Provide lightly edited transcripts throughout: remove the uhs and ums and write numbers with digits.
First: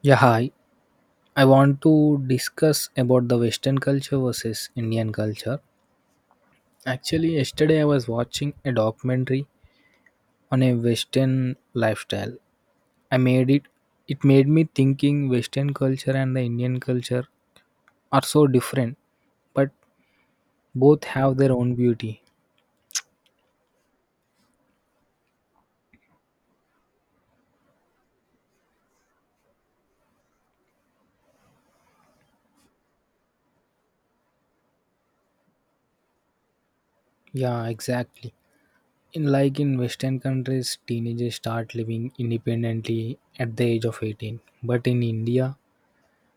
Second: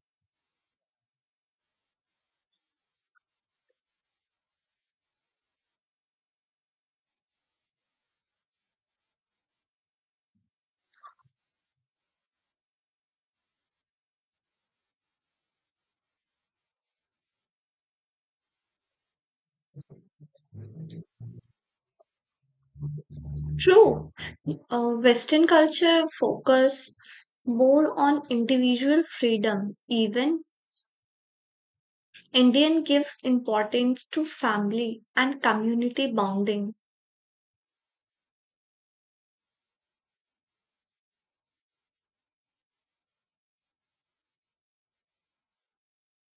Yeah, hi. I want to discuss about the Western culture versus Indian culture. Actually, yesterday I was watching a documentary on a Western lifestyle. I made it It made me thinking Western culture and the Indian culture are so different, but both have their own beauty. True. Western culture focus more on individual freedom. Even Indian gives importance to family and community bonding. Yeah, exactly. In Western countries, teenagers start living independently at the age of 18. But in India,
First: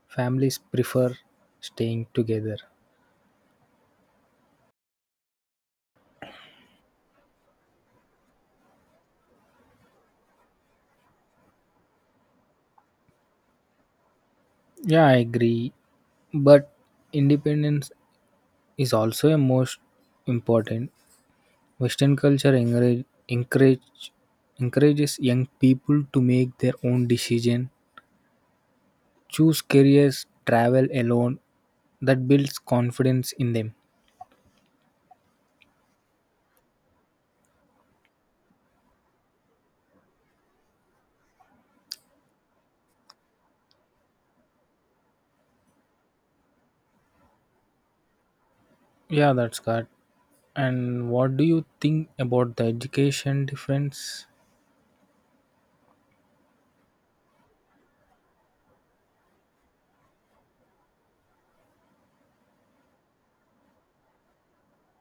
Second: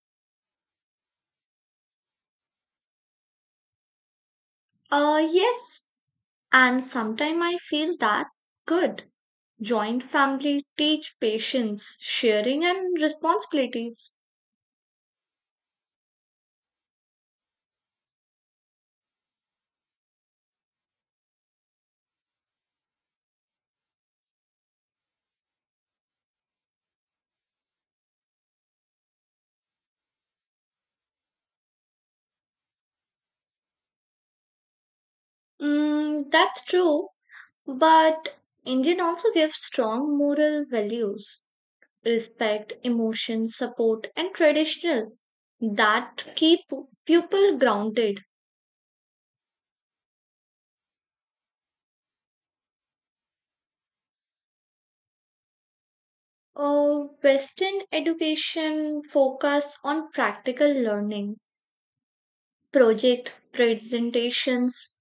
families prefer staying together. Yes, and sometimes I feel that good. Joint family teach patience, sharing, and responsibilities. Yeah, I agree. But independence is also a most important. Western culture encourage, encourage encourages young people to make their own decision, choose careers, travel alone. That builds confidence in them. That's true, but Indian also gives strong moral values respect, emotion, support, and traditional that keep people grounded. Yeah, that's good. And what do you think about the education difference? Western education focus on practical learning, project presentations,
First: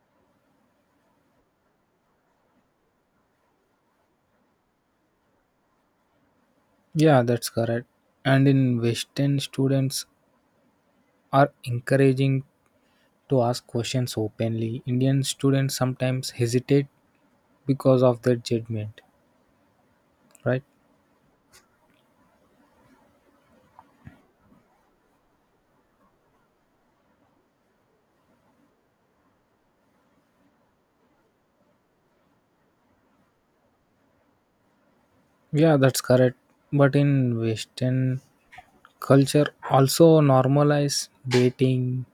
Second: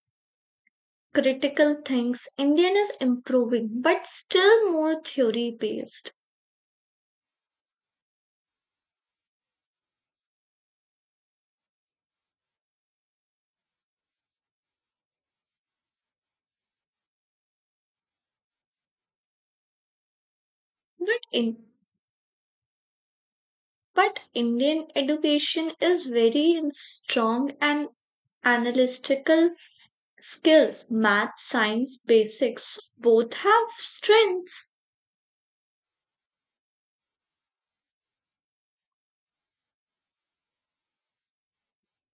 critical things. Indian is improving, but still more theory based. Yeah, that's correct. And in Western, students are encouraging to ask questions openly. Indian students sometimes hesitate because of their judgment, right? But in but Indian education is very strong and analytical skills, math, science, basics, both have strengths. Yeah, that's correct. But in Western culture, also normalize dating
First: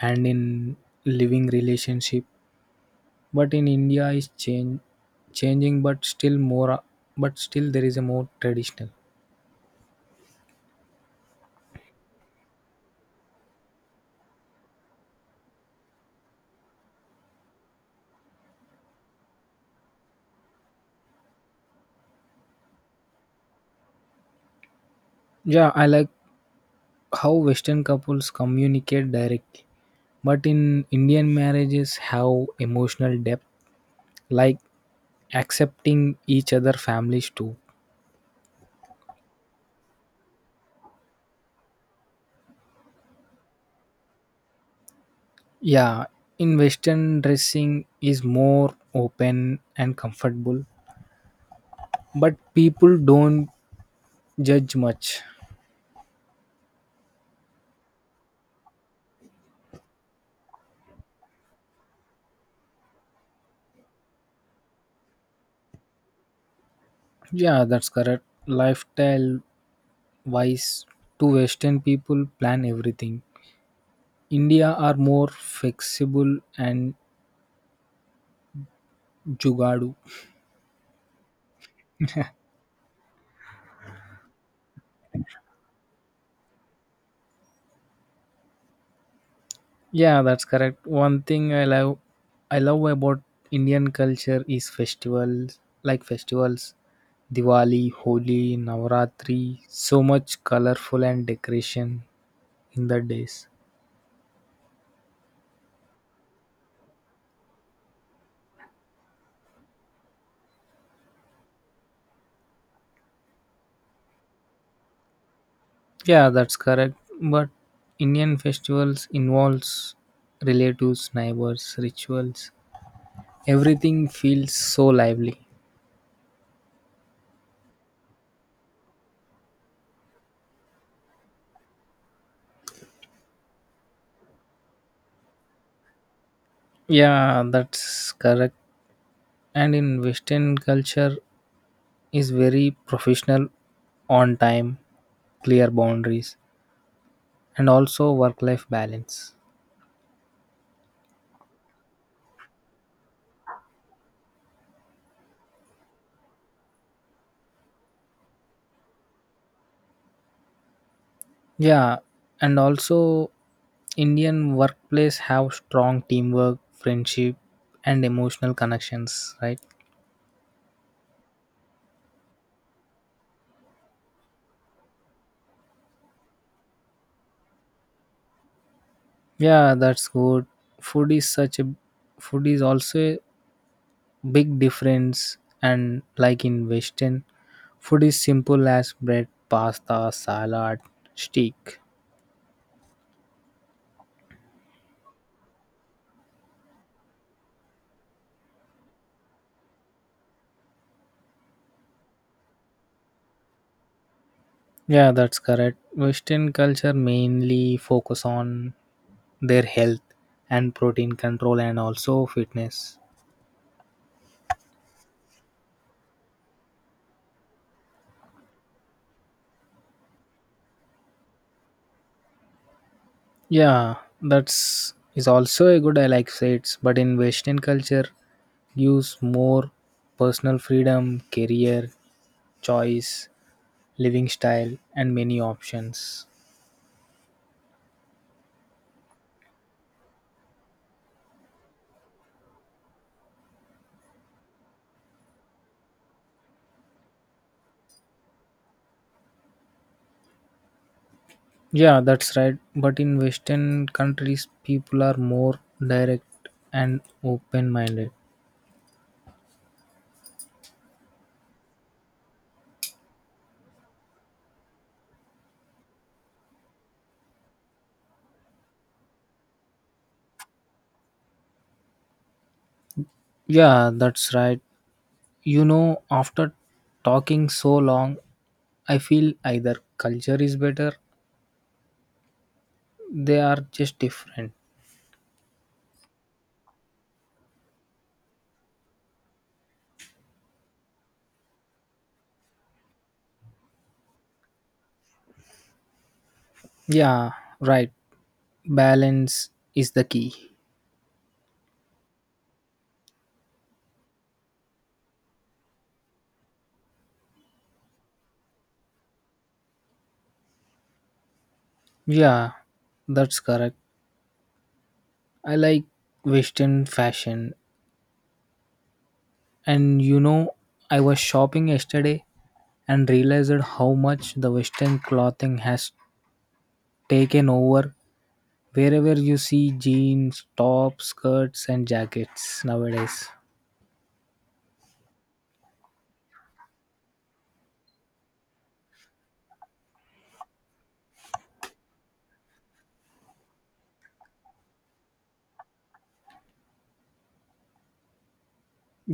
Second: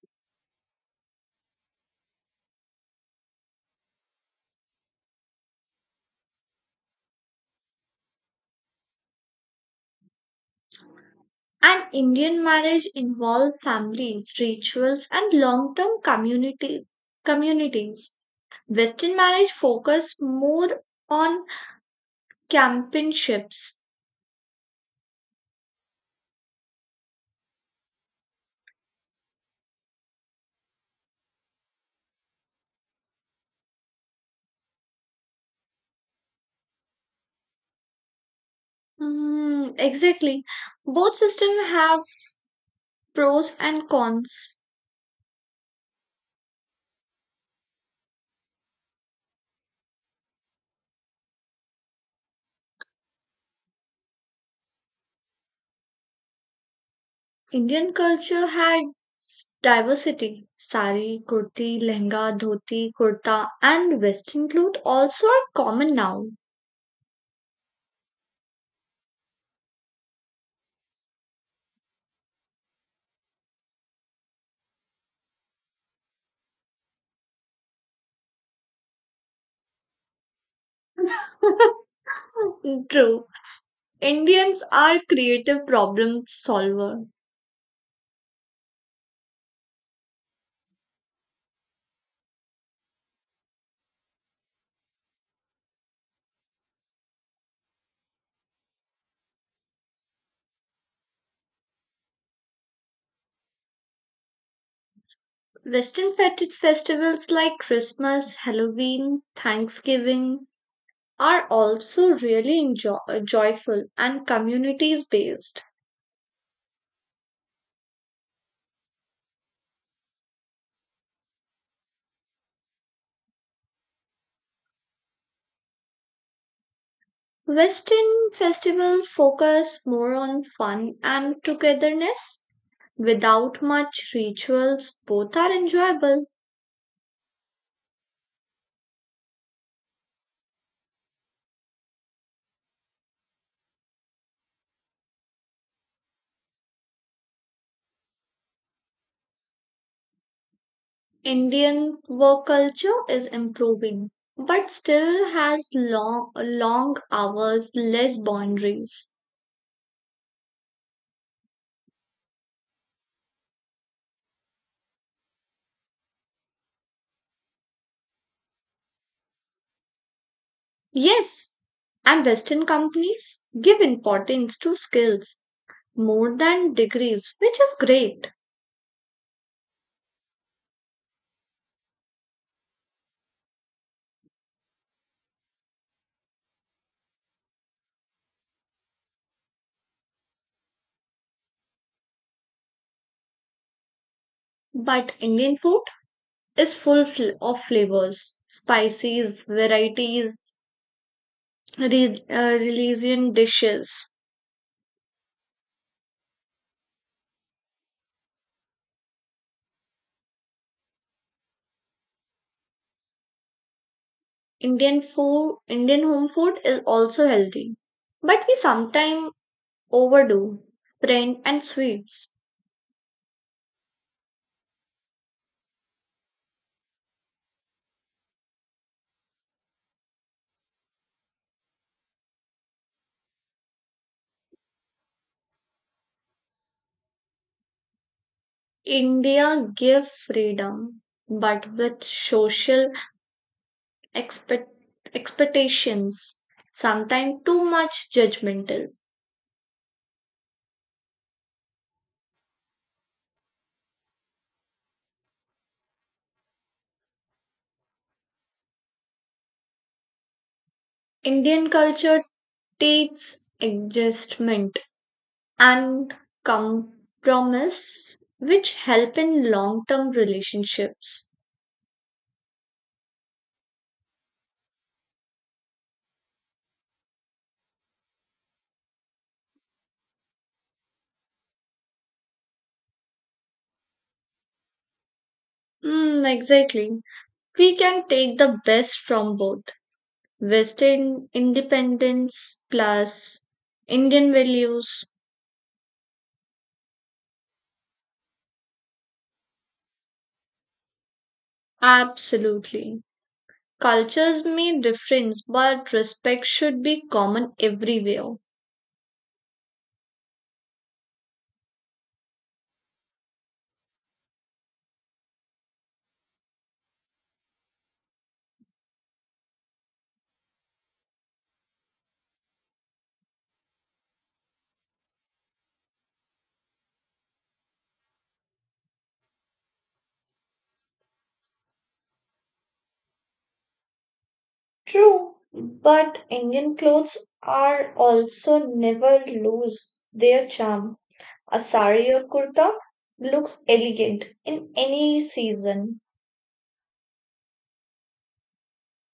and in living relationship. But in India, is change changing, but still there is a more traditional. And Indian marriage involve families, rituals, and long-term community communities. Western marriage focus more on campionships. Yeah, I like how Western couples communicate directly, but in Indian marriages have emotional depth. Like accepting each other families too. Exactly. Both systems have pros and cons. Yeah, in western dressing is more open and comfortable but people don't judge much. Indian culture had diversity. Sari, kurti, lehenga, dhoti, kurta, and western clothes also are common now. Yeah, that's correct. Lifestyle wise, to western people plan everything, india are more flexible and jugadu. True. Indians are creative problem solver. Yeah, that's correct. One thing I love about Indian culture is festivals Diwali, Holi, Navaratri, so much colorful and decoration in the days. Western festivals like Christmas, Halloween, Thanksgiving are also really joyful and communities based. Yeah, that's correct. But Indian festivals involves relatives, neighbors, rituals. Everything feels so lively. Western festivals focus more on fun and togetherness without much rituals. Both are enjoyable. Yeah, that's correct. And in Western culture, is very professional, on time, clear boundaries, and also work life balance. Indian work culture is improving, but still has long, long hours, less boundaries. Yeah, and also Indian workplace have strong teamwork, friendship, and emotional connections, right? Yes, and Western companies give importance to skills more than degrees, which is great. Yeah, that's good. Food is such a Food is also a big difference and like in Western, food is simple as bread, pasta, salad, steak. But Indian food is full of flavors, spices, varieties, religion dishes. Yeah, that's correct. Western culture mainly focus on their health and protein control and also fitness. Indian food, Indian home food is also healthy, but we sometimes overdo print and sweets. Yeah, that's is also a good I like say, but in Western culture gives more personal freedom, career, choice, living style and many options. India give freedom, but with social expect- expectations, sometimes too much judgmental. Yeah, that's right. But in Western countries people are more direct and open minded. Indian culture teaches adjustment and compromise which help in long term relationships. Yeah, that's right. You know, after talking so long, I feel either culture is better, they are just different. Exactly. We can take the best from both Western independence plus Indian values. Yeah, right. Balance is the key. Absolutely. Cultures may difference, but respect should be common everywhere. Yeah, that's correct. I like Western fashion. And you know, I was shopping yesterday and realized how much the Western clothing has taken over wherever you see jeans, tops, skirts, and jackets nowadays. True, but Indian clothes are also never lose their charm. A sari or kurta looks elegant in any season.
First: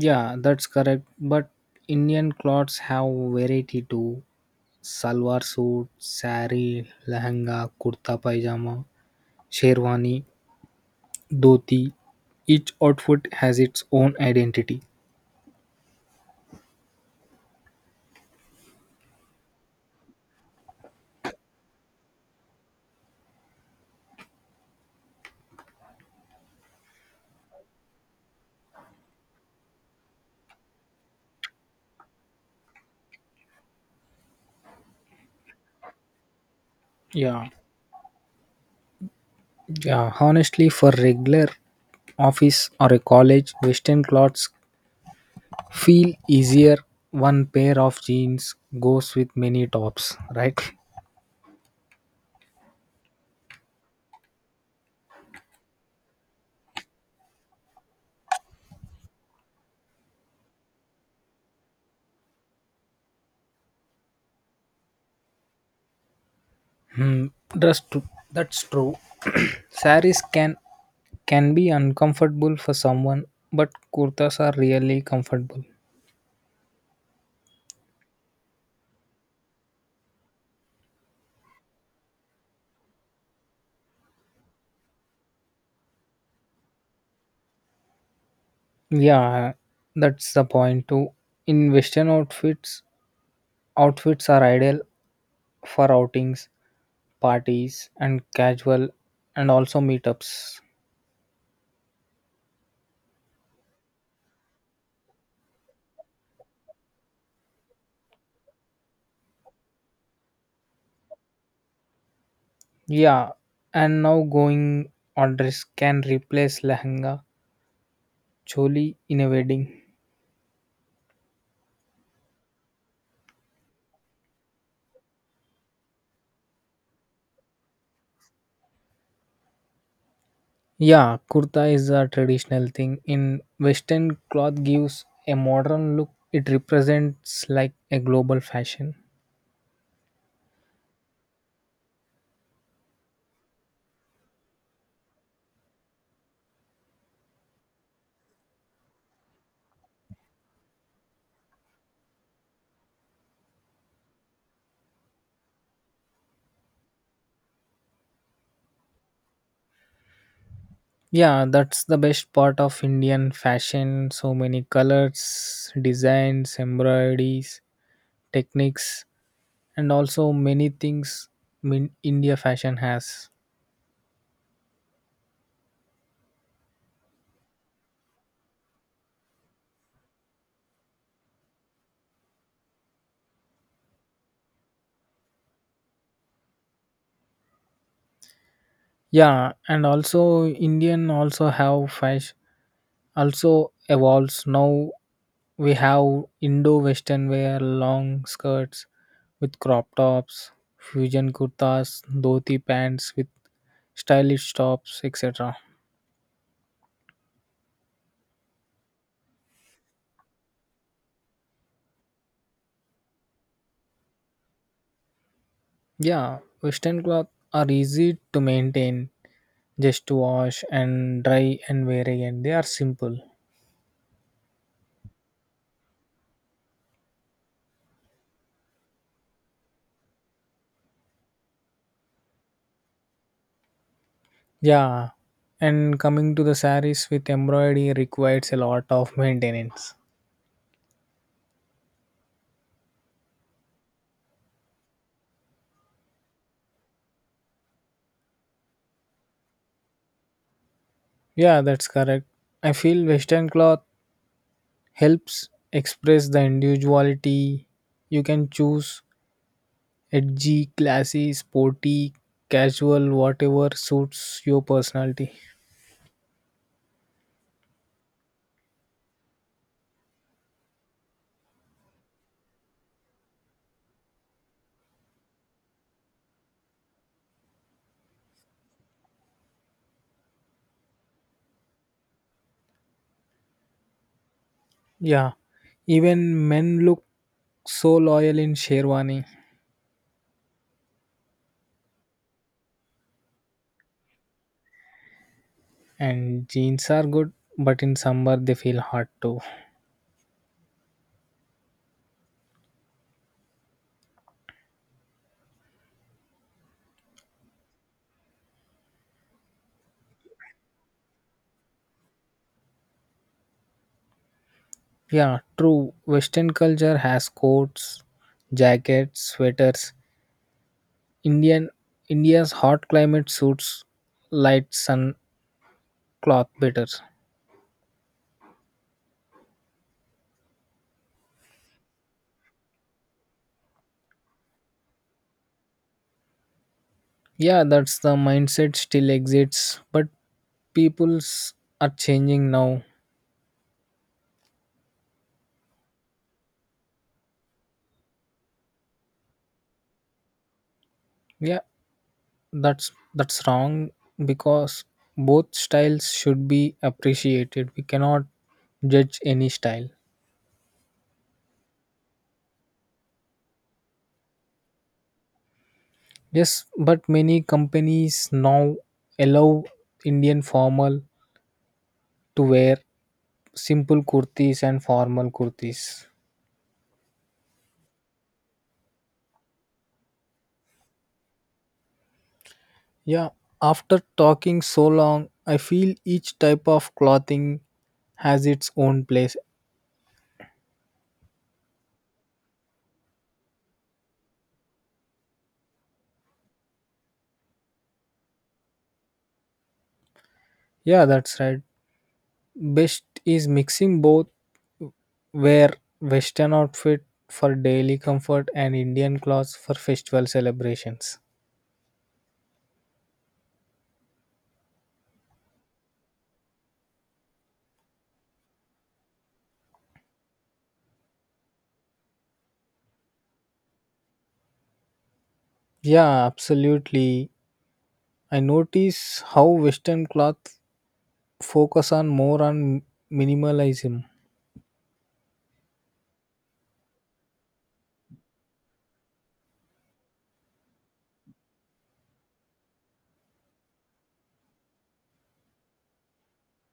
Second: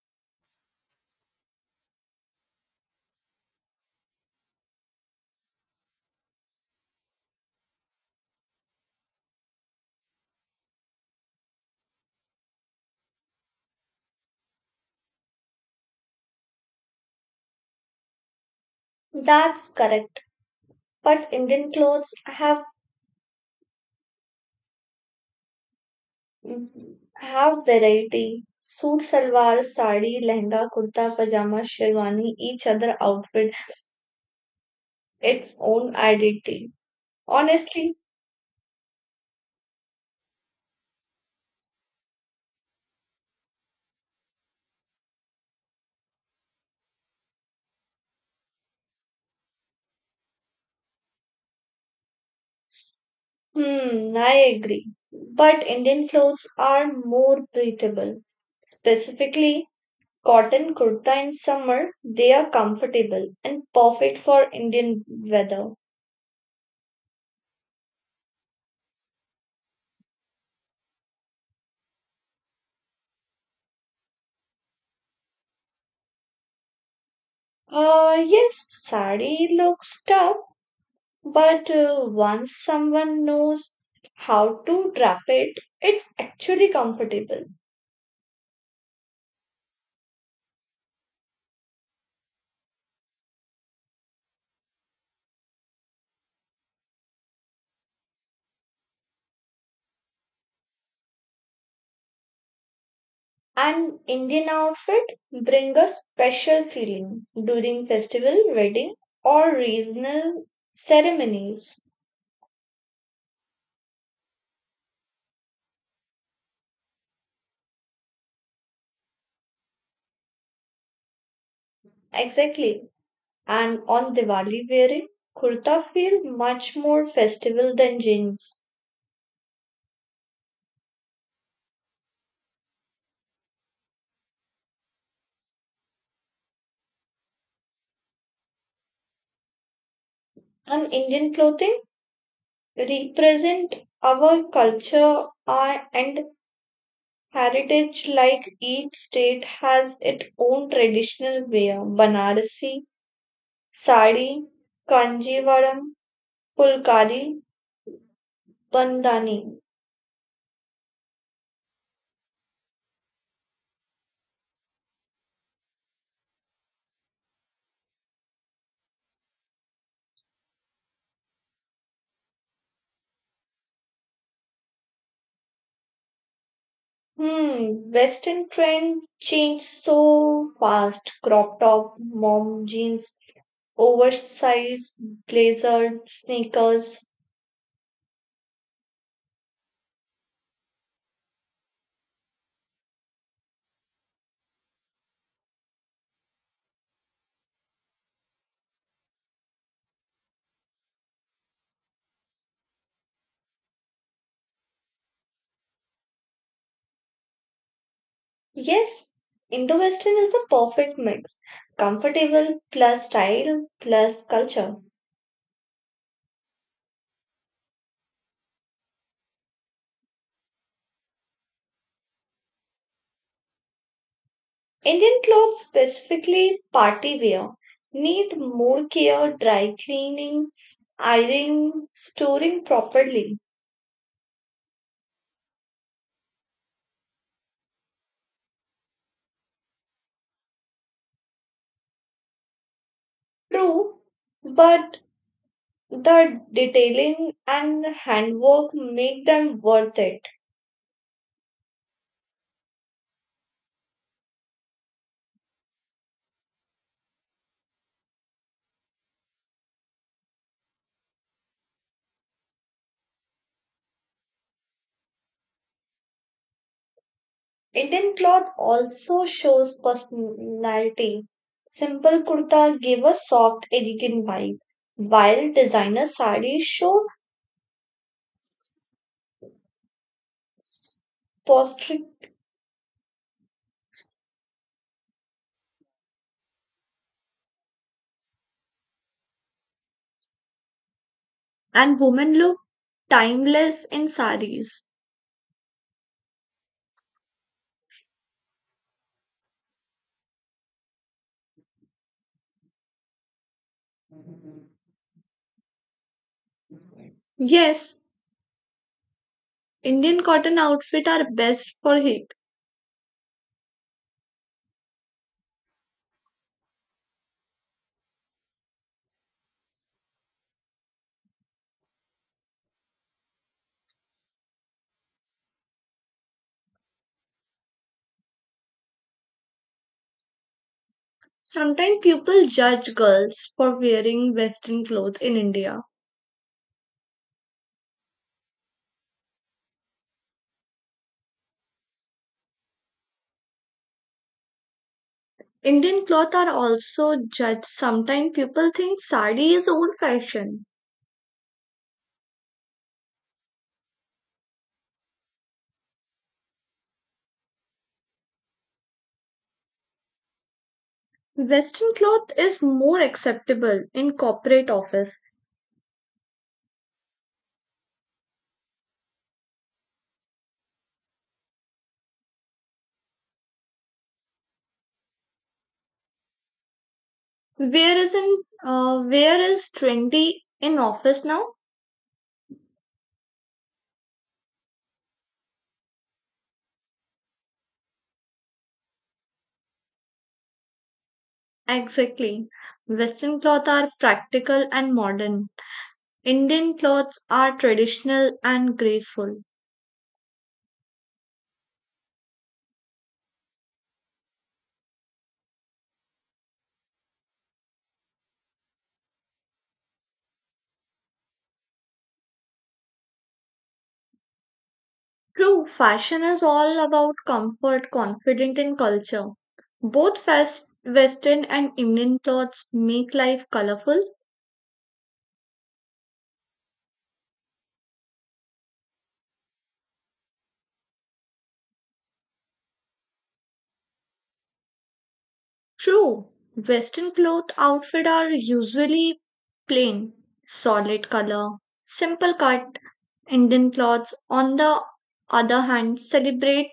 Yeah, that's correct. But Indian clothes have variety too. Salwar suit, sari, lehenga, kurta pajama, sherwani, dhoti. Each outfit has its own identity. That's correct. But Indian clothes have variety. Suit, salwar, sari, lehenga, kurta, pajama, sherwani. Each other outfit its own identity. Yeah. Honestly, Yeah, honestly for regular office or a college, western clothes feel easier. One pair of jeans goes with many tops, right? hmm, I agree. But Indian clothes are more breathable. Specifically, cotton kurta in summer, they are comfortable and perfect for Indian weather. Hmm, that's true. That's true. Saris can be uncomfortable for someone, but kurtas are really comfortable. Yes, sari looks tough, but once someone knows how to wrap it, it's actually comfortable. Yeah, that's the point too. In Western outfits, Outfits are ideal for outings, parties, and casual, and also meetups. An Indian outfit brings a special feeling during festival, wedding, or regional ceremonies. Yeah, and now going orders can replace lehenga choli in a wedding. Exactly. And on Diwali wearing, kurta feel much more festival than jeans. Yeah, kurta is a traditional thing in western cloth gives a modern look. It represents like a global fashion. And Indian clothing represent our culture and heritage like each state has its own traditional wear. Banarasi, sari, kanjivaram, fulkari, bandhani. Yeah, that's the best part of Indian fashion. So many colors, designs, embroideries, techniques, and also many things India fashion has. Hmm, Western trend changed so fast. Crop top, mom jeans, oversized blazer, sneakers. Yeah, and also Indian also have fashion also evolves now. We have Indo Western wear, long skirts with crop tops, fusion kurtas, dhoti pants with stylish tops, etc. Yes, Indo Western is the perfect mix. Comfortable plus style plus culture. Yeah, Western cloth are easy to maintain, just to wash and dry and wear again. They are simple. Indian clothes, specifically party wear, need more care, dry cleaning, ironing, storing properly. Yeah, and coming to the saris with embroidery requires a lot of maintenance. True, but the detailing and handwork make them worth it. Yeah, that's correct. I feel Western cloth helps express the individuality. You can choose edgy, classy, sporty, casual, whatever suits your personality. Indian cloth also shows personality. Simple kurta give a soft, elegant vibe, while designer sarees show s- s- posture Yeah, even men look so loyal in sherwani. and women look timeless in sarees. And jeans are good, but in summer they feel hot too. Yes, Indian cotton outfit are best for heat. Yeah, true. Western culture has coats, jackets, sweaters. Indian India's hot climate suits light sun cloth better. Sometimes people judge girls for wearing western clothes in India. Yeah, that's the mindset still exists, but people's are changing now. Indian cloth are also judged. Sometimes people think sari is old fashioned. Yeah, that's wrong because both styles should be appreciated. We cannot judge any style. Western cloth is more acceptable in corporate office. Yes, but many companies now allow Indian formal to wear simple kurtis and formal kurtis. Where is in where is trendy in office now? Yeah, after talking so long, I feel each type of clothing has its own place. Exactly. Western cloth are practical and modern. Indian clothes are traditional and graceful. Yeah, that's right. Best is mixing both. Wear Western outfit for daily comfort and Indian clothes for festival celebrations. True, fashion is all about comfort, confidence, and culture. Both fast, Western and Indian clothes make life colorful. Yeah, absolutely. I notice how Western cloth focus on more on minimalism. True, Western cloth outfit are usually plain, solid color, simple cut. Indian clothes, on the other hand, celebrate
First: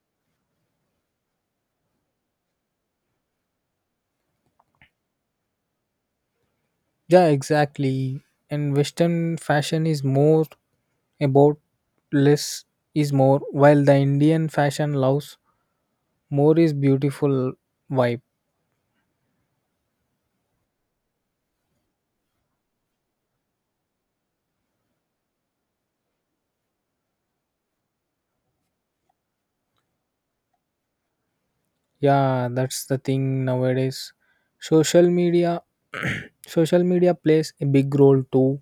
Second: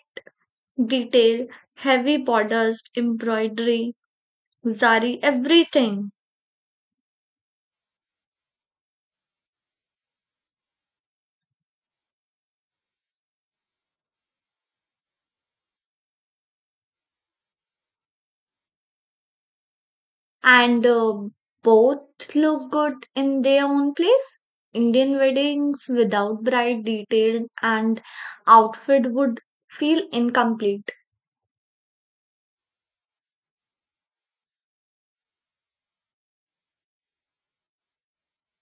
detail, heavy borders, embroidery, zari, everything. Yeah, exactly. And Western fashion is more about less is more, while the Indian fashion loves more is beautiful vibe. And Both look good in their own place. Indian weddings without bride detail and outfit would feel incomplete. Yeah, that's the thing nowadays. Social media social media plays a big role too.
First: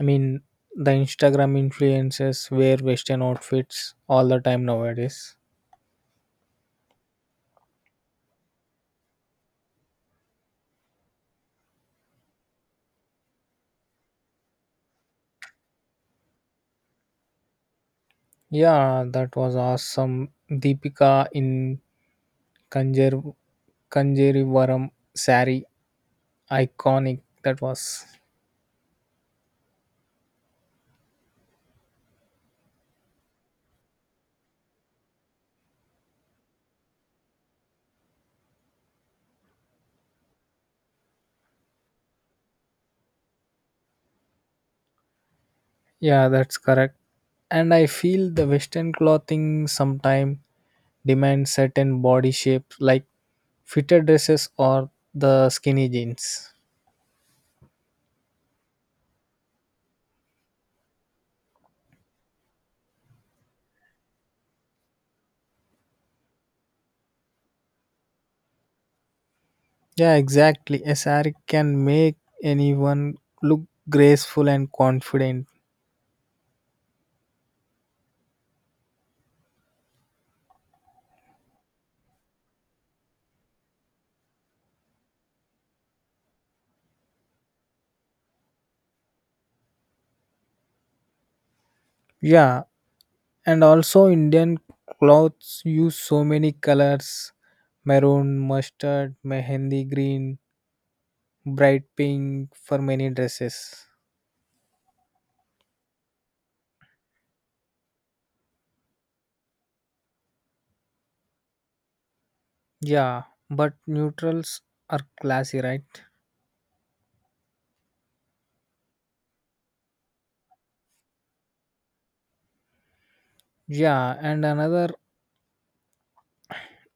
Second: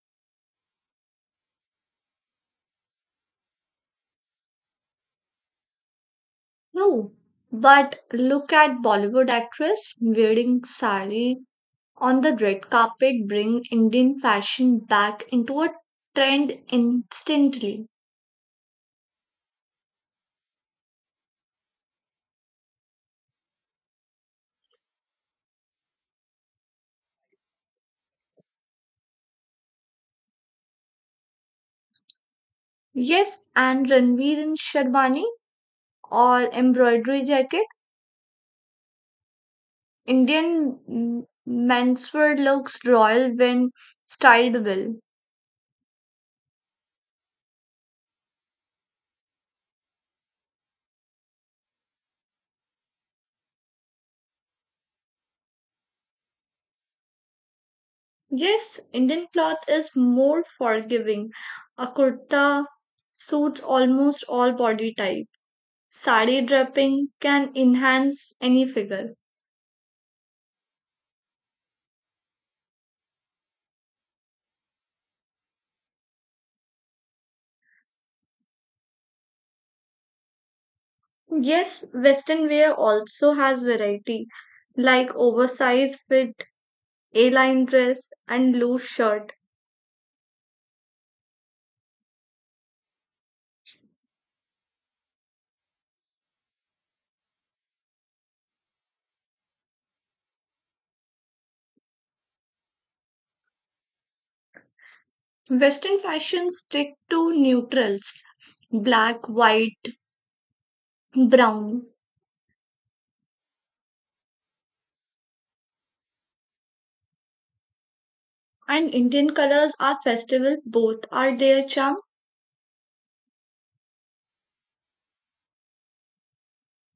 I mean the Instagram influencers wear Western outfits all the time nowadays. No, but look at Bollywood actress wearing sari on the red carpet bring Indian fashion back into a trend instantly. Yeah, that was awesome. Deepika in Kanjer Kanjerivaram sari, iconic that was. Yes, and Ranveer in Sherwani or embroidery jacket Indian menswear looks royal when styled well. Yeah, that's correct. And I feel the Western clothing sometime demand certain body shapes like fitted dresses or the skinny jeans. Yes, Indian cloth is more forgiving. A kurta suits almost all body type. Sari draping can enhance any figure. Yeah, exactly. A saree can make anyone look graceful and confident. Yes, Western wear also has variety, like oversized fit, A-line dress, and loose shirt. Yeah, and also Indian clothes use so many colors maroon, mustard, mehendi green, bright pink for many dresses. Western fashion stick to neutrals, black, white, brown. Yeah, but neutrals are classy, right? And Indian colors are festival, both are their charm. Yeah,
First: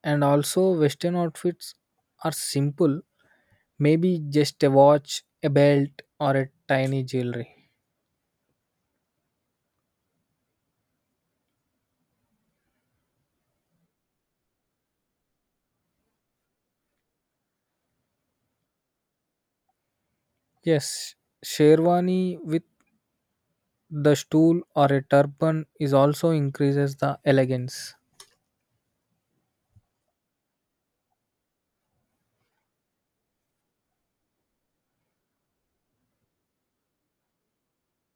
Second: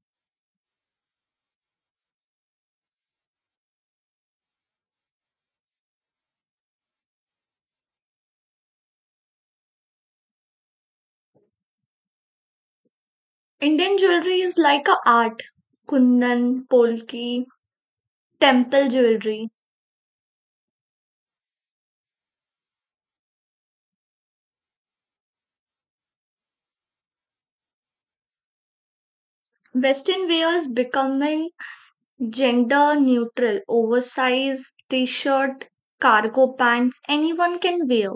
and also western outfits are simple, maybe just a watch, a belt or a tiny jewelry. Indian jewelry is like a art. Kundan, Polki, temple jewelry. Yes, sherwani with the stool or a turban is also increases the elegance. Western wears becoming gender neutral, oversized t-shirt, cargo pants anyone can wear.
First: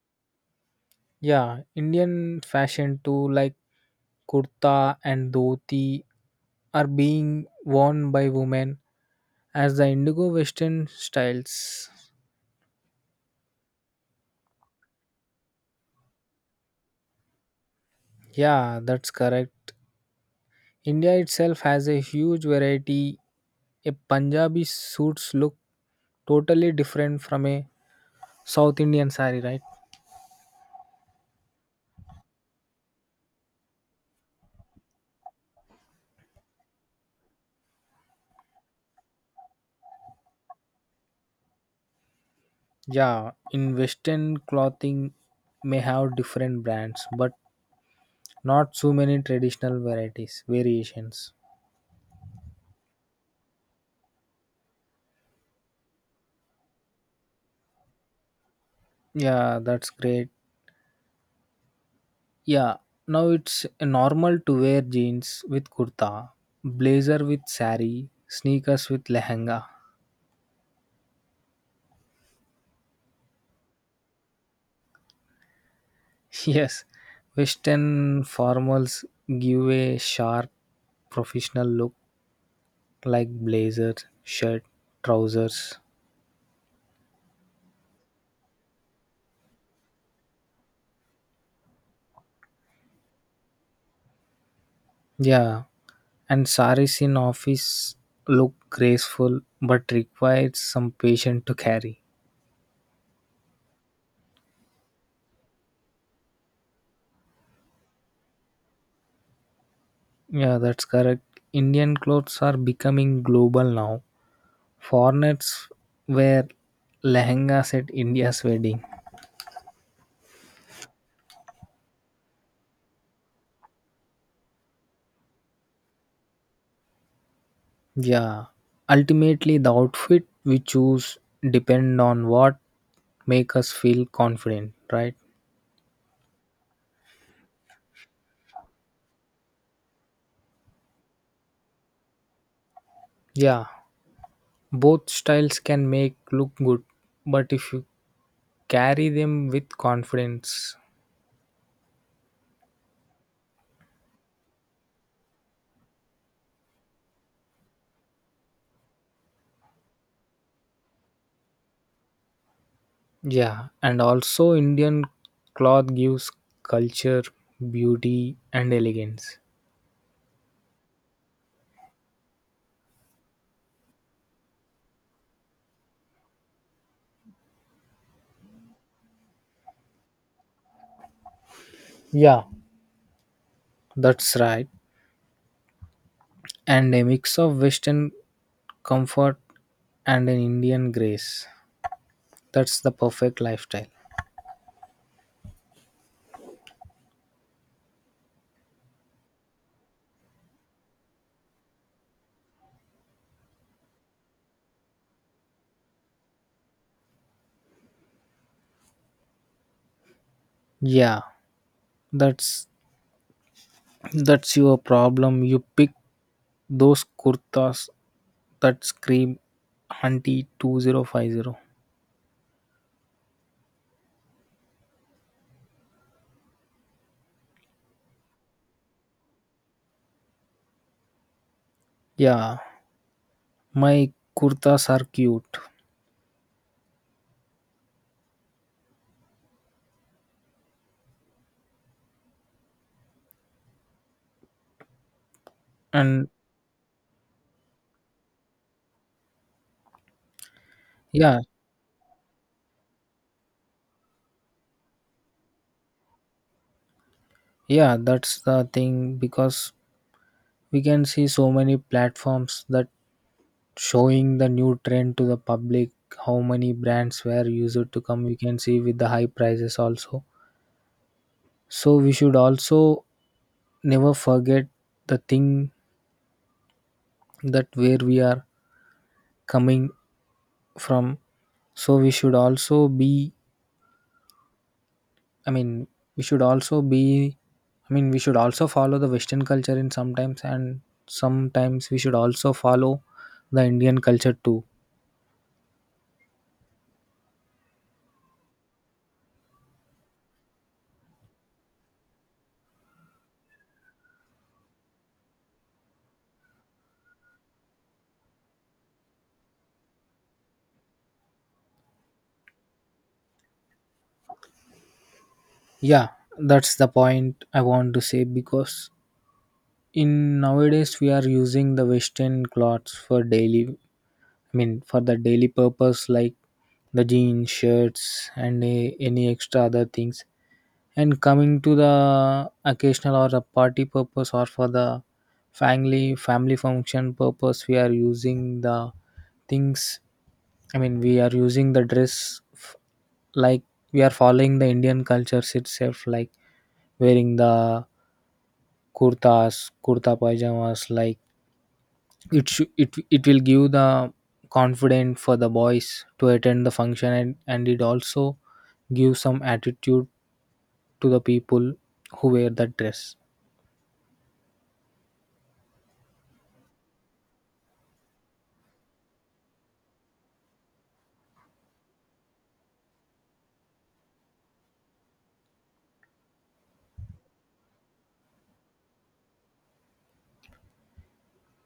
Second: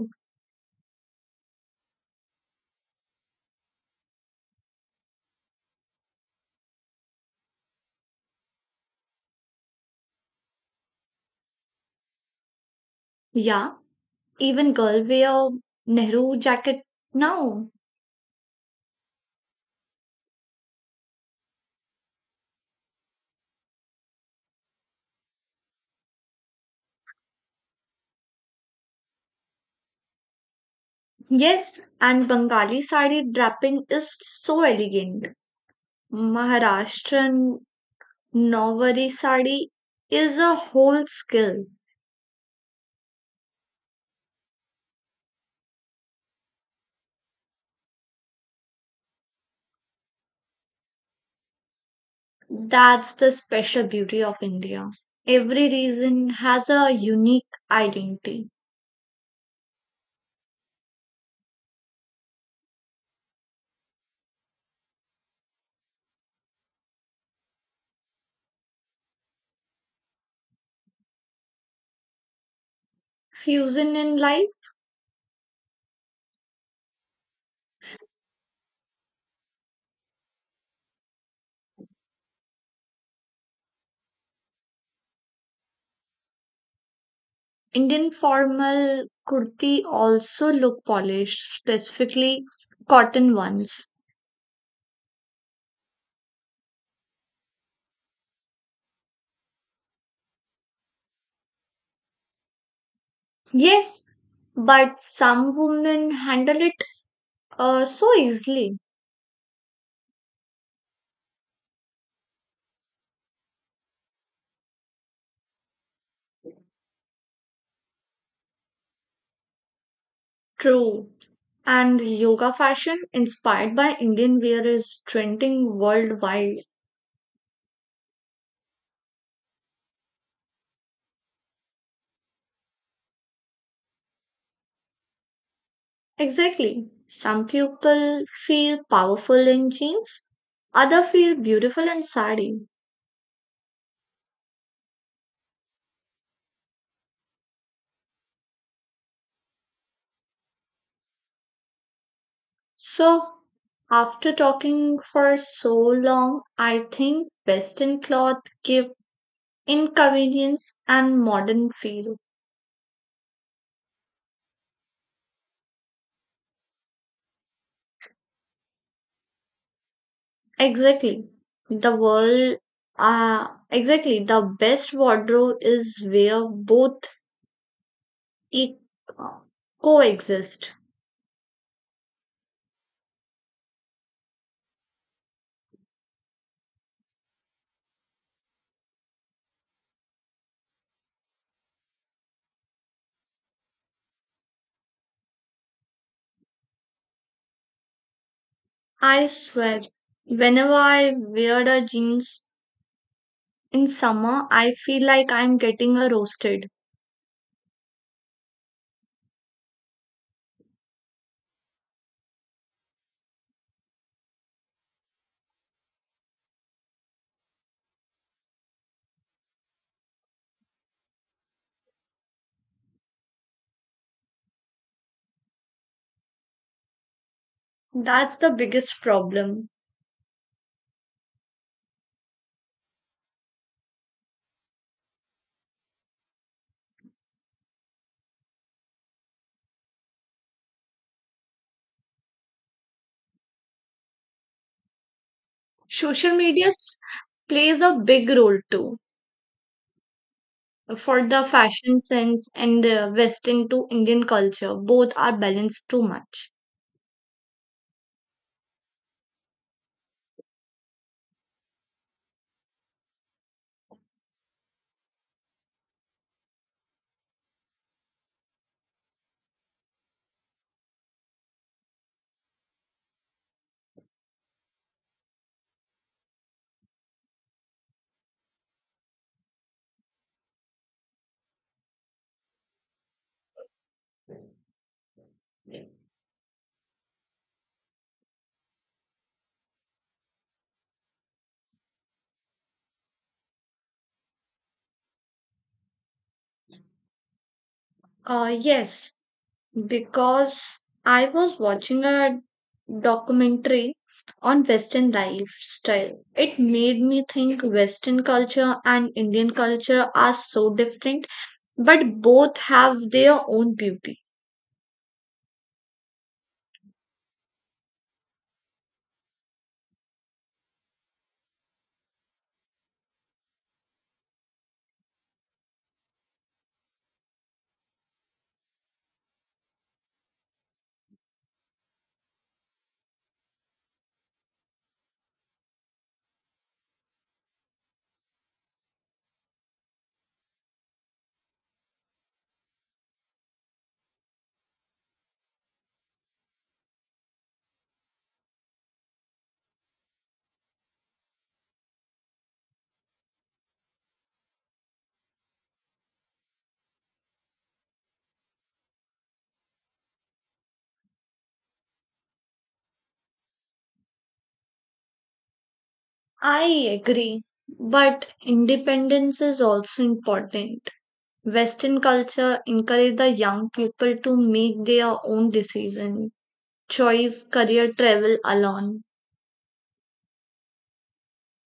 Yeah, indian fashion too, like kurta and dhoti are being worn by women as the indigo western styles. Yeah, even girl wear Nehru jacket now. Yeah, that's correct. India itself has a huge variety. A Punjabi suits look totally different from a South Indian saree, right? Yes, and Bengali sari draping is so elegant. Maharashtrian Novarisadi is a whole skill. Yeah, in Western clothing may have different brands, but not so many traditional varieties, variations. That's the special beauty of India. Every region has a unique identity. Yeah, that's great. Yeah, now it's normal to wear jeans with kurta, blazer with sari, sneakers with lehenga. Fusion in life, Yes, Western formals give a sharp professional look like blazer, shirt, trousers. Indian formal kurti also look polished, specifically cotton ones. Yeah, and saris in office look graceful but requires some patience to carry. Yes, but some women handle it so easily. Yeah, that's correct. Indian clothes are becoming global now. Foreigners wear lehengas at India's wedding. True. And yoga fashion inspired by Indian wear is trending worldwide. Yeah, ultimately the outfit we choose depend on what make us feel confident, right? Exactly. Some people feel powerful in jeans, other feel beautiful in sari. Yeah, both styles can make look good, but if you carry them with confidence. So after talking for so long, I think western cloth give inconvenience and modern feel. Yeah, and also Indian cloth gives culture, beauty, and elegance. Exactly. The world exactly the best wardrobe is where both e- coexist. Yeah, that's right. And a mix of Western comfort and an Indian grace. That's the perfect lifestyle. I swear, whenever I wear the jeans in summer, I feel like I'm getting a roasted. Yeah, that's that's your problem. You pick those kurtas that scream hunty 2050. That's the biggest problem. Yeah, my kurtas are cute. And Social media plays a big role too. For yeah, the fashion sense and the Western to Indian culture, both are balanced too much. yeah, that's the thing because we can see so many platforms that showing the new trend to the public, how many brands were used to come. We can see with the high prices also. So we should also never forget the thing that where we are coming from. So I mean, we should also be, we should also follow the Western culture in sometimes and sometimes we should also follow the Indian culture too. Yes, because I was watching a documentary on Western lifestyle. It made me think Western culture and Indian culture are so different, but both have their own beauty. Yeah, that's the point I want to say because in nowadays we are using the western clothes for daily, I mean for the daily purpose like the jeans, shirts and a, any extra other things, and coming to the occasional or the party purpose or for the family function purpose we are using the things, I mean we are using the like we are following the Indian cultures itself like wearing the kurtas, kurta pajamas. Like it will give the confidence for the boys to attend the function, and it also gives some attitude to the people who wear that dress. I agree, but independence is also important. Western culture encourage the young people to make their own decision, choice, career, travel alone.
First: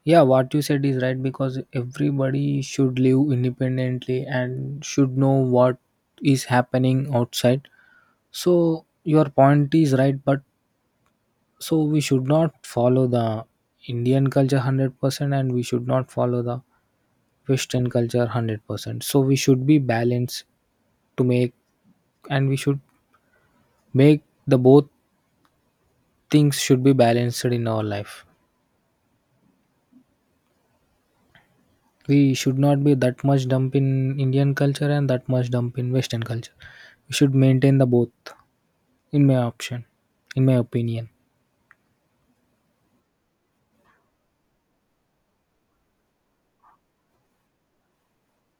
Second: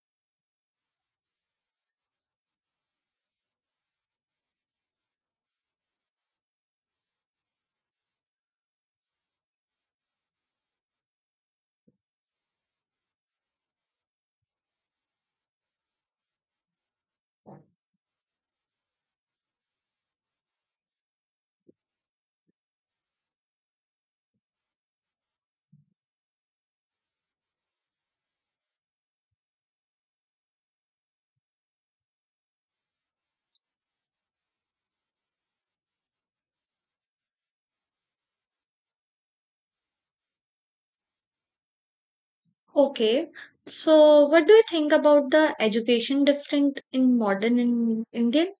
Yeah, what you said is right because everybody should live independently and should know what is happening outside. So your point is right, but so we should not follow the Indian culture 100%, and we should not follow the Western culture 100%. So we should be balanced to make, and we should make the both things should be balanced in our life. We should not be that much dump in Indian culture and that much dump in Western culture. We should maintain the both, in my option, in my opinion. Okay, so what do you think about the education different in modern in Indian?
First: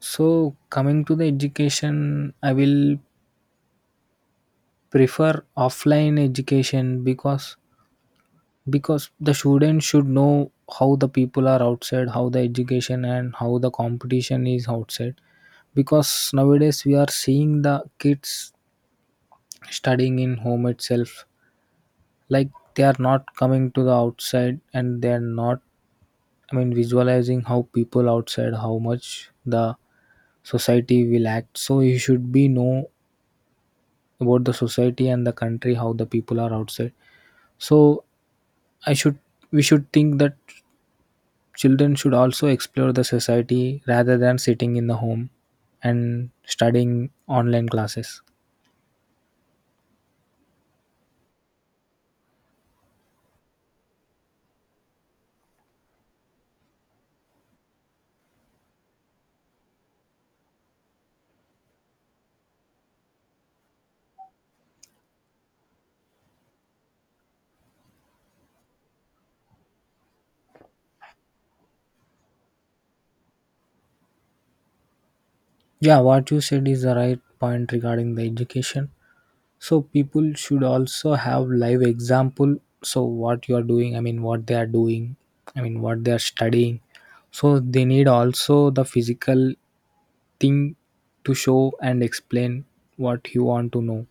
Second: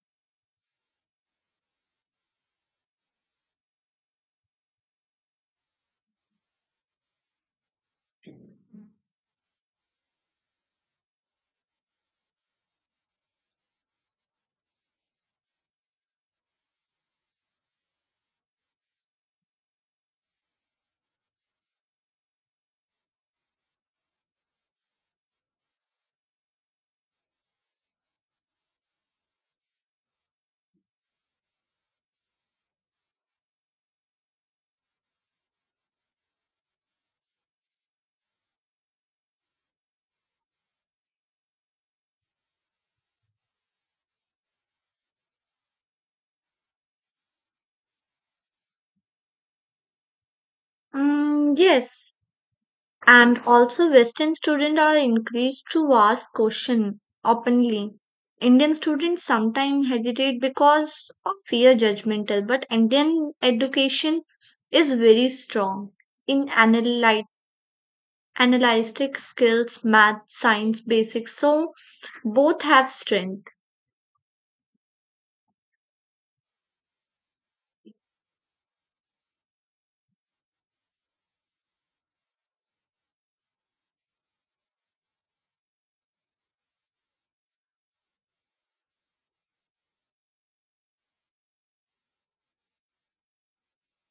So coming to the education, I will prefer offline education because the students should know how the people are outside, how the education and how the competition is outside because nowadays we are seeing the kids studying in home itself, like they are not coming to the outside and they are not, I mean visualizing how people outside, how much the society will act, so you should be know about the society and the country how the people are outside. So I should we should think that children should also explore the society rather than sitting in the home and studying online classes. Yes, and also Western students are encouraged to ask questions openly. Indian students sometimes hesitate because of fear judgmental, but Indian education is very strong in analyte analytic skills, math, science, basics. So both have strength. Yeah, what you said is the right point regarding the education. So people should also have live example. So what you are doing, what they are doing, what they are studying. So they need also the physical thing to show and explain what you want to know.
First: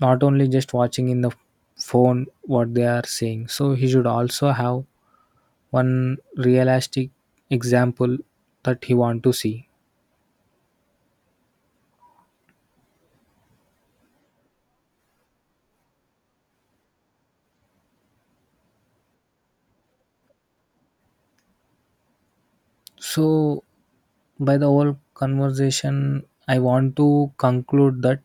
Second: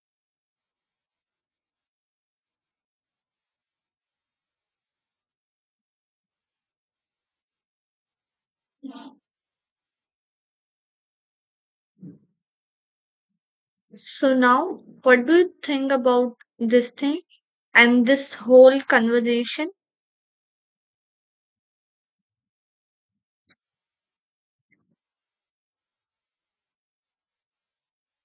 Not only just watching in the phone what they are saying. So he should also have one realistic example that he want to see. So now, what do you think about this thing and this whole conversation? So by the whole conversation I want to conclude that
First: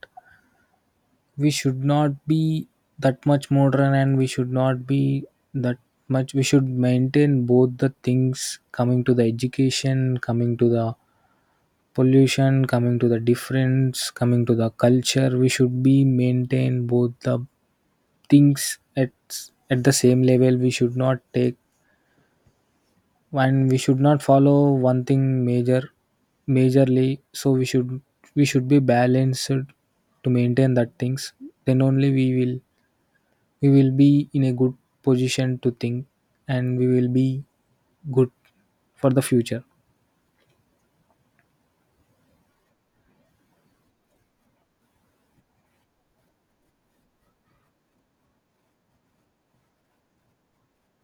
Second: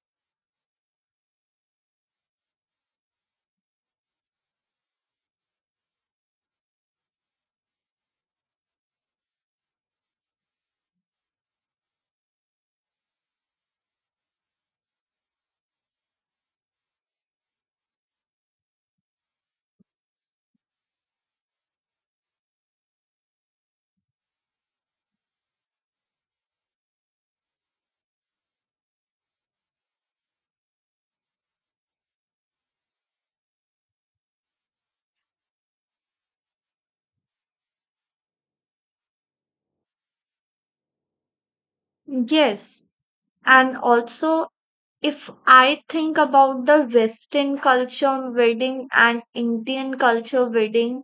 we should not be that much modern, and we should not be that much we should maintain both the things, coming to the education, coming to the pollution, coming to the difference, coming to the culture. We should be maintain both the things at the same level. We should not take, and we should not follow one thing majorly. So we should be balanced to maintain that things. Then only we will be in a good position to think, and we will be good for the future. Yes, and also if I think about the Western culture wedding and Indian culture wedding,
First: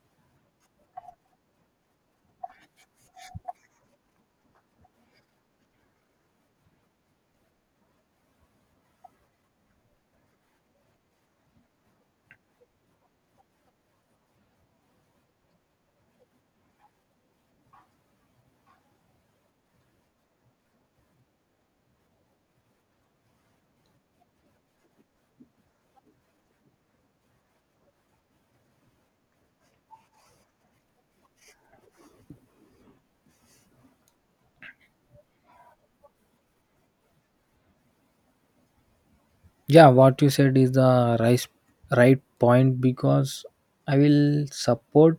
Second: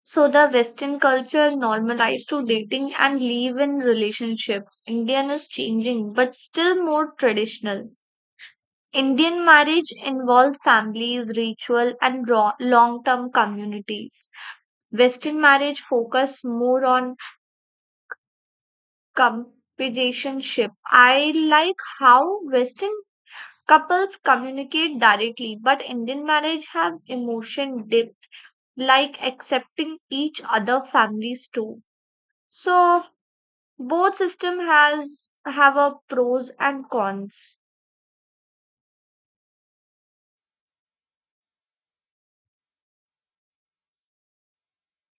so the Western culture normalized to dating and leave-in relationship. Indian is changing, but still more traditional. Indian marriage involved families, ritual, and long-term communities. Western marriage focus more on companionship. I like how Western couples communicate directly, but Indian marriage have emotion depth, like accepting each other families too. So both system has have a pros and cons. Yeah, what you said is the right right point, because I will support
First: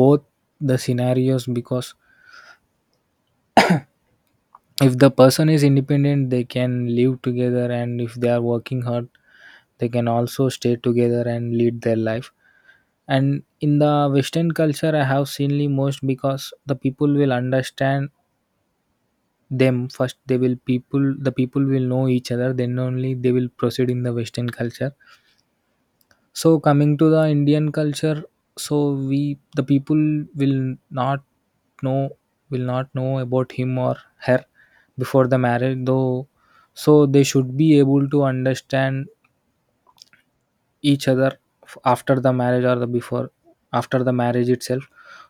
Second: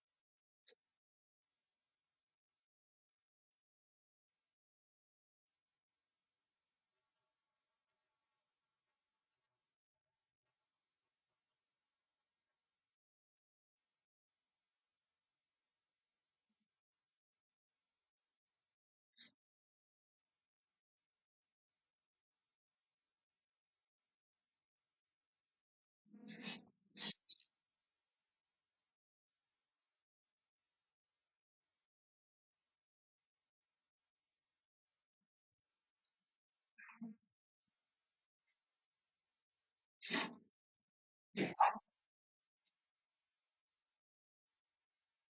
both the scenarios. Because if the person is independent, they can live together, and if they are working hard, they can also stay together and lead their life. And in the Western culture, I have seenly most, because the people will understand them first. The people will know each other, then only they will proceed in the Western culture. So coming to the Indian culture, so we the people will not know, will not know about him or her before the marriage though. So they should be able to understand each other after the marriage, or the before after the marriage itself.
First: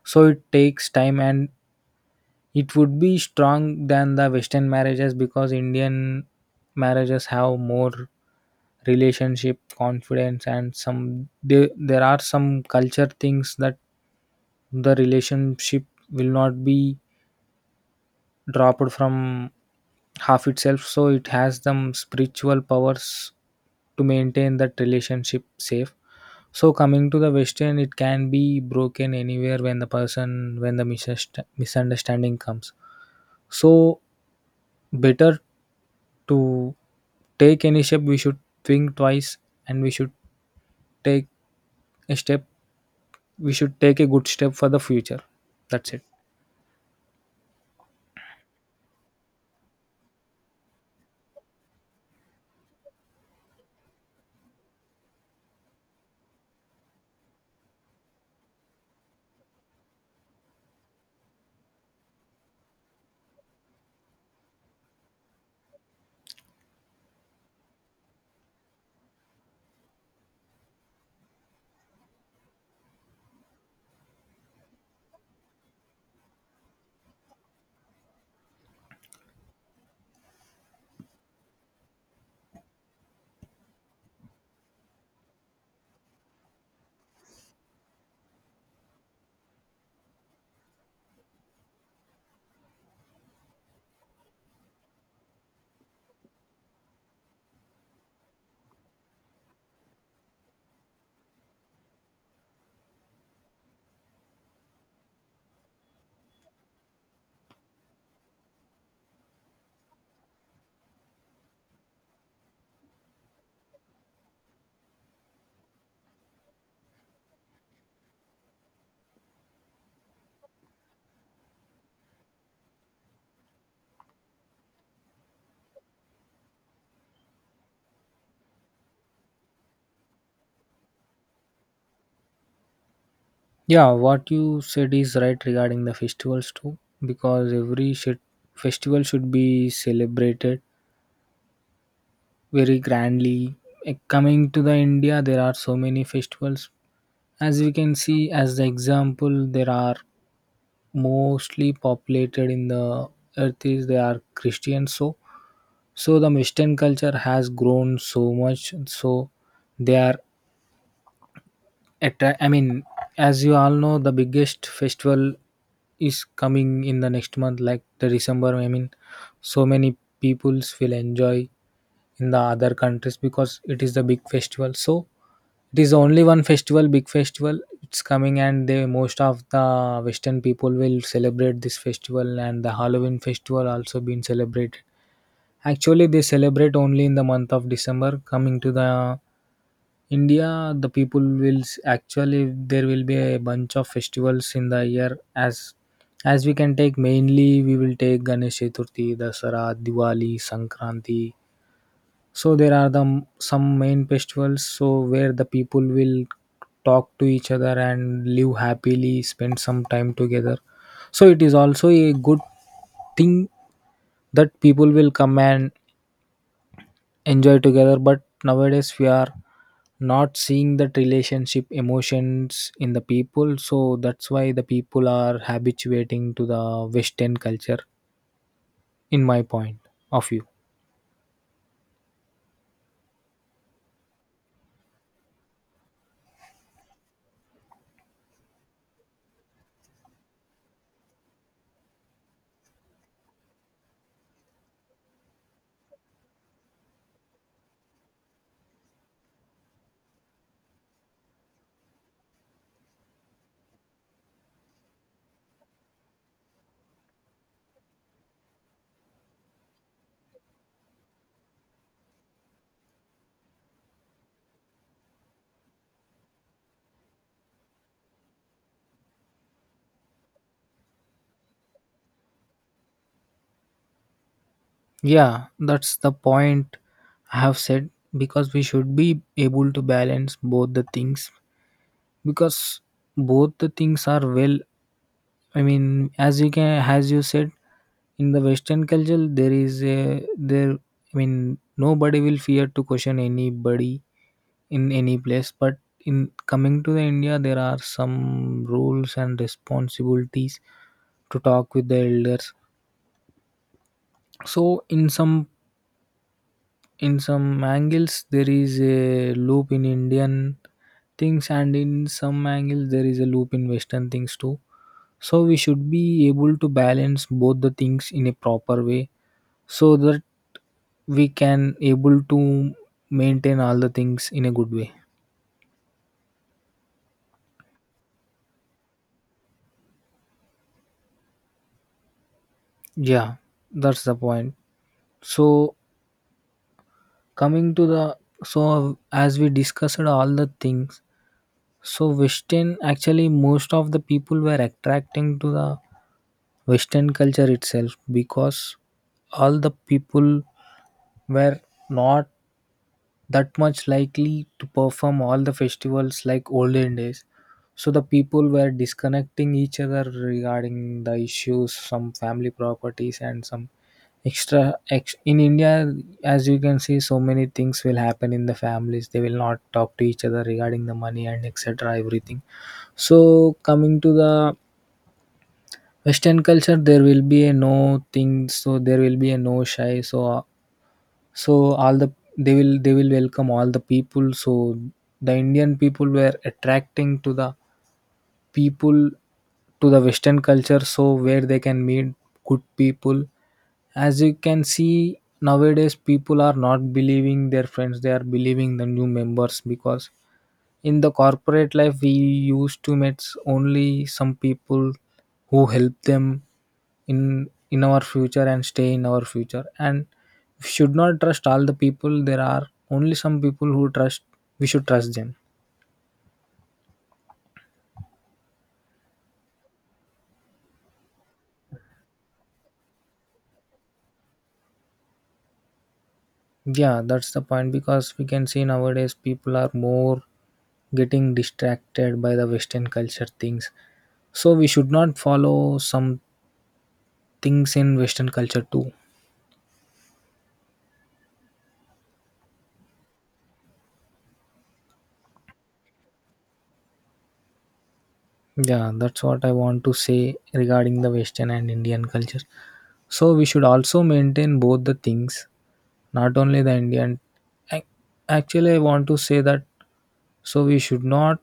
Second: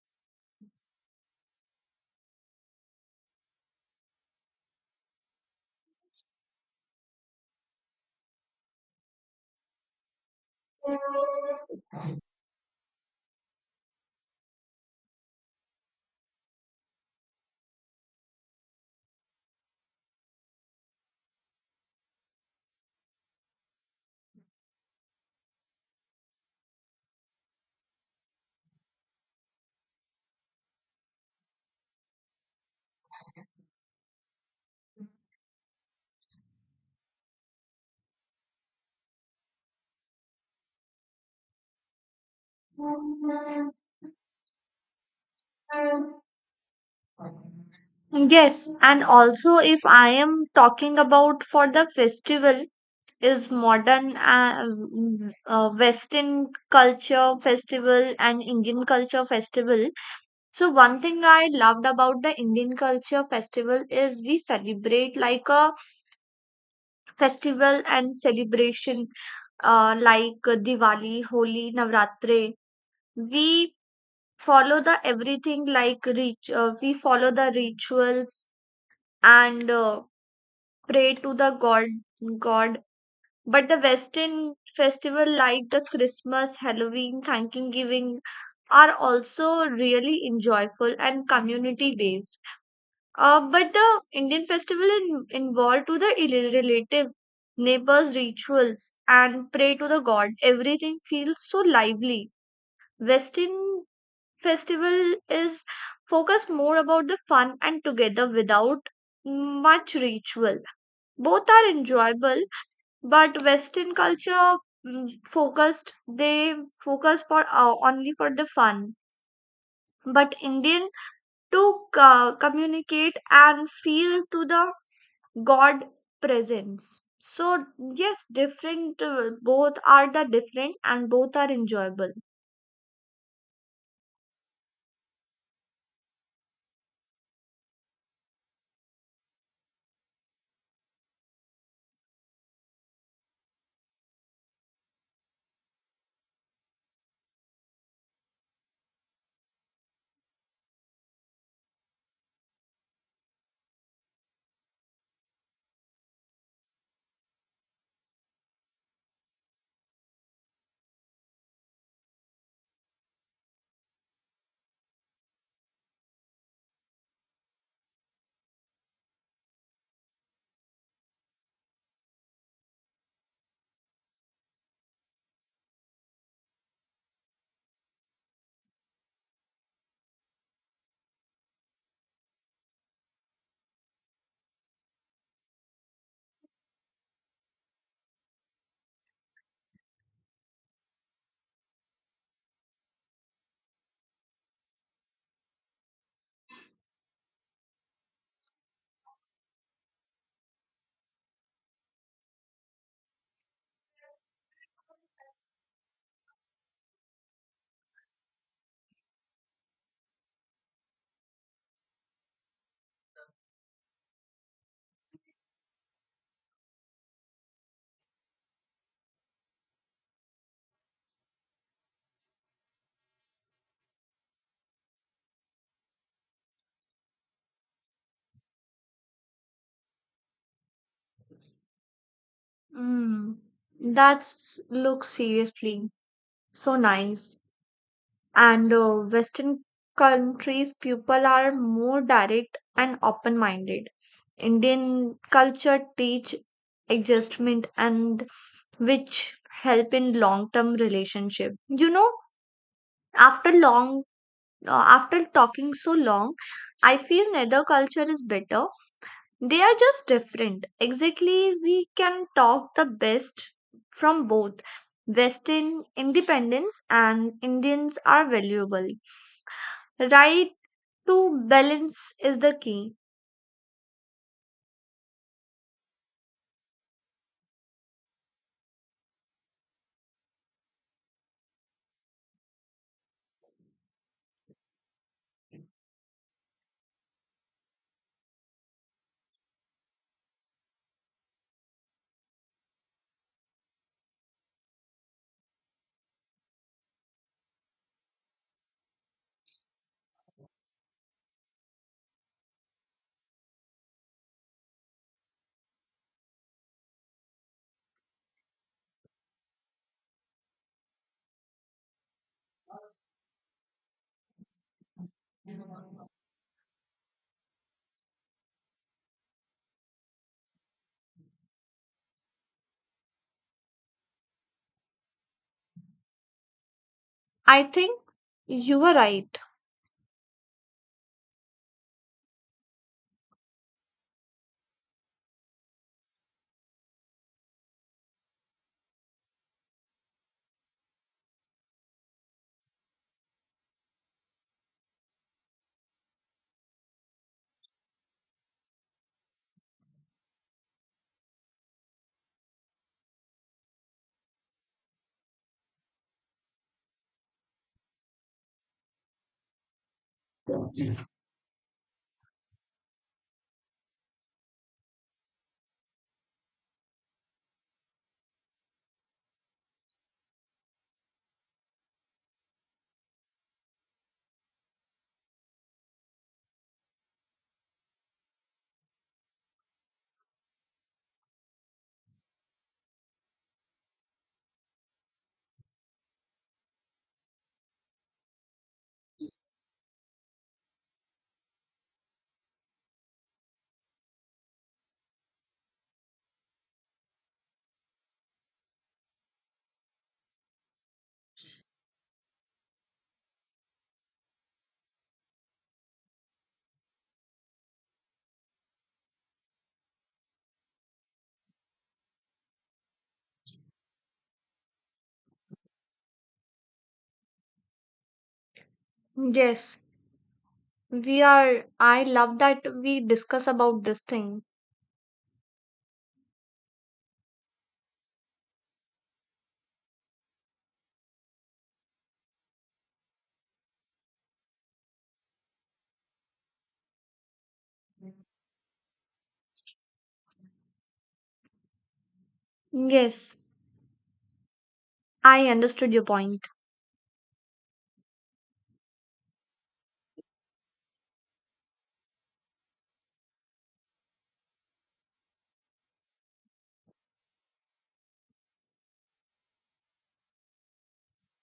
So it takes time, and it would be strong than the Western marriages, because Indian marriages have more relationship confidence. And there are some culture things that the relationship will not be dropped from half itself. So it has them spiritual powers to maintain that relationship safe. So coming to the Western, it can be broken anywhere when the person when the misundersta- misunderstanding comes. So better to take any step, we should think twice, and we should take a step. We should take a good step for the future. That's it. Yes, and also if I am talking about for the festival, is modern Western culture festival and Indian culture festival. So one thing I loved about the Indian culture festival is we celebrate like a festival and celebration like Diwali, Holi, Navratri. We follow the everything like we follow the rituals and pray to the god. But the Western festival like the Christmas, Halloween, Thanksgiving are also really enjoyable and community based. But the Indian festival in, involved to the relative neighbors rituals and pray to the god. Everything feels so lively. Western festival is focused more about the fun and together without much ritual. Both are enjoyable but western culture mm, focused they focus for only for the fun but indian to communicate and feel to the god presence so yes different both are the different and both are enjoyable. Yeah, what you said is right regarding the festivals too, because festival should be celebrated very grandly. Coming to the India, there are so many festivals. As we can see, as the example, there are mostly populated in the earth is they are Christians. So, so the Western culture has grown so much. So they are attra- I mean, as you all know, the biggest festival is coming in the next month, like the December. So many peoples will enjoy in the other countries, because it is the big festival. So it is only one festival, big festival. It's coming, and they most of the Western people will celebrate this festival, and the Halloween festival also being celebrated. Actually, they celebrate only in the month of December. Coming to the India, the people will actually there will be a bunch of festivals in the year. As we can take, mainly we will take Ganesh Chaturthi, Dasara, Diwali, Sankranti. So there are the some main festivals, so where the people will talk to each other and live happily, spend some time together. So it is also a good thing that people will come and enjoy together. But nowadays we are not seeing that relationship emotions in the people, so that's why the people are habituating to the Western culture, in my point of view. mm, that's looks seriously so nice. And Western countries, people are more direct and open minded. Indian culture teach adjustment and which help in long term relationship. You know, after long after talking so long, I feel neither culture is better. They are just different. Exactly, we can talk the best from both. Western independence and Indians are valuable right to balance is the key. Yeah, that's the point I have said, because we should be able to balance both the things, because both the things are well. I mean, as you can as you said, in the Western culture there is a there I mean nobody will fear to question anybody in any place. But in coming to the India, there are some rules and responsibilities to talk with the elders. So in some angles there is a loop in Indian things, and in some angles there is a loop in Western things too. So we should be able to balance both the things in a proper way, so that we can able to maintain all the things in a good way. I think you were right. Yeah, that's the point. So coming to the as we discussed all the things, so Western actually most of the people were attracting to the Western culture itself, because all the people were not that much likely to perform all the festivals like olden days. So the people were disconnecting each other regarding the issues, some family properties, and some extra. In India, as you can see, so many things will happen in the families. They will not talk to each other regarding the money and etc. Everything. So coming to the Western culture, there will be a no thing. So there will be a no shy. So all the they will welcome all the people. So the Indian people were attracting to the people to the Western culture, so where they can meet good people. As you can see, nowadays people are not believing their friends, they are believing the new members. Because in the corporate life, we used to meet only some people who help them in our future and stay in our future. And we should not trust all the people. There are only some people who trust. We should trust them. Yes, we are. I love that we discuss about this thing. Yeah, that's the point, because we can see nowadays people are more getting distracted by the Western culture things. So we should not follow some things in Western culture too. Yes, I understood your point. Yeah, that's what I want to say regarding the Western and Indian culture. So we should also maintain both the things, not only the Indian. ac- Actually, I want to say that so we should not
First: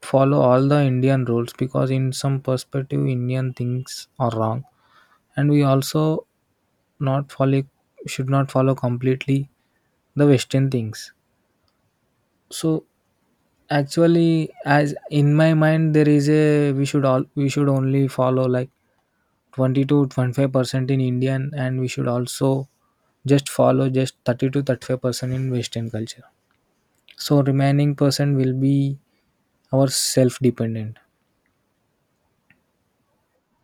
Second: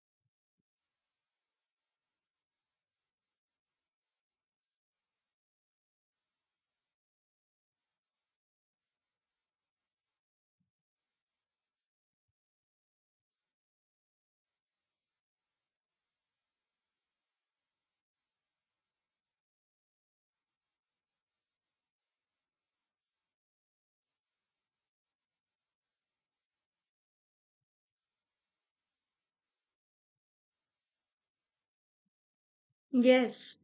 follow all the Indian rules, because in some perspective, Indian things are wrong. And we also not follow should not follow completely the Western things. So actually, as in my mind, there is a we should only follow like 20 to 25% in Indian, and we should also just follow just 30 to 35% in Western culture. So remaining percent will be our self-dependent. Yes,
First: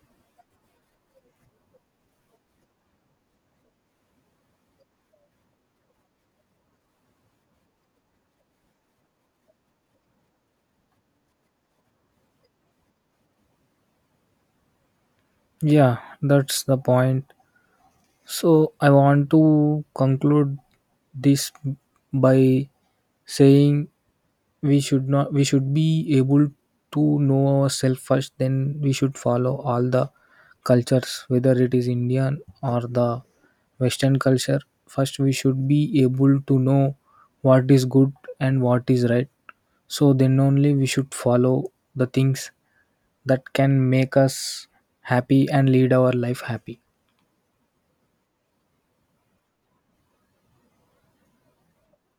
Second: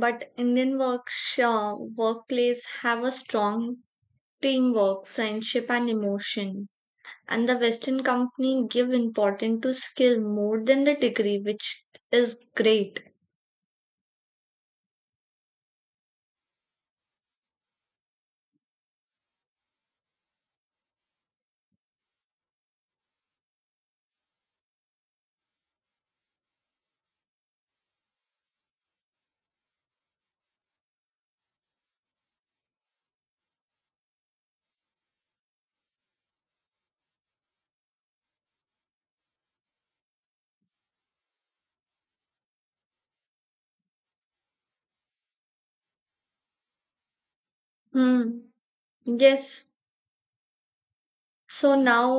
but Indian workplace have a strong teamwork, friendship, and emotion. And the Western company give importance to skill more than the degree, which is great. Yeah, that's the point. So I want to conclude this by saying we should not we should be able to know ourselves first, then we should follow all the cultures, whether it is Indian or the Western culture. First we should be able to know what is good and what is right, so then only we should follow the things that can make us happy and lead our life happy. Hmm. Yes. So now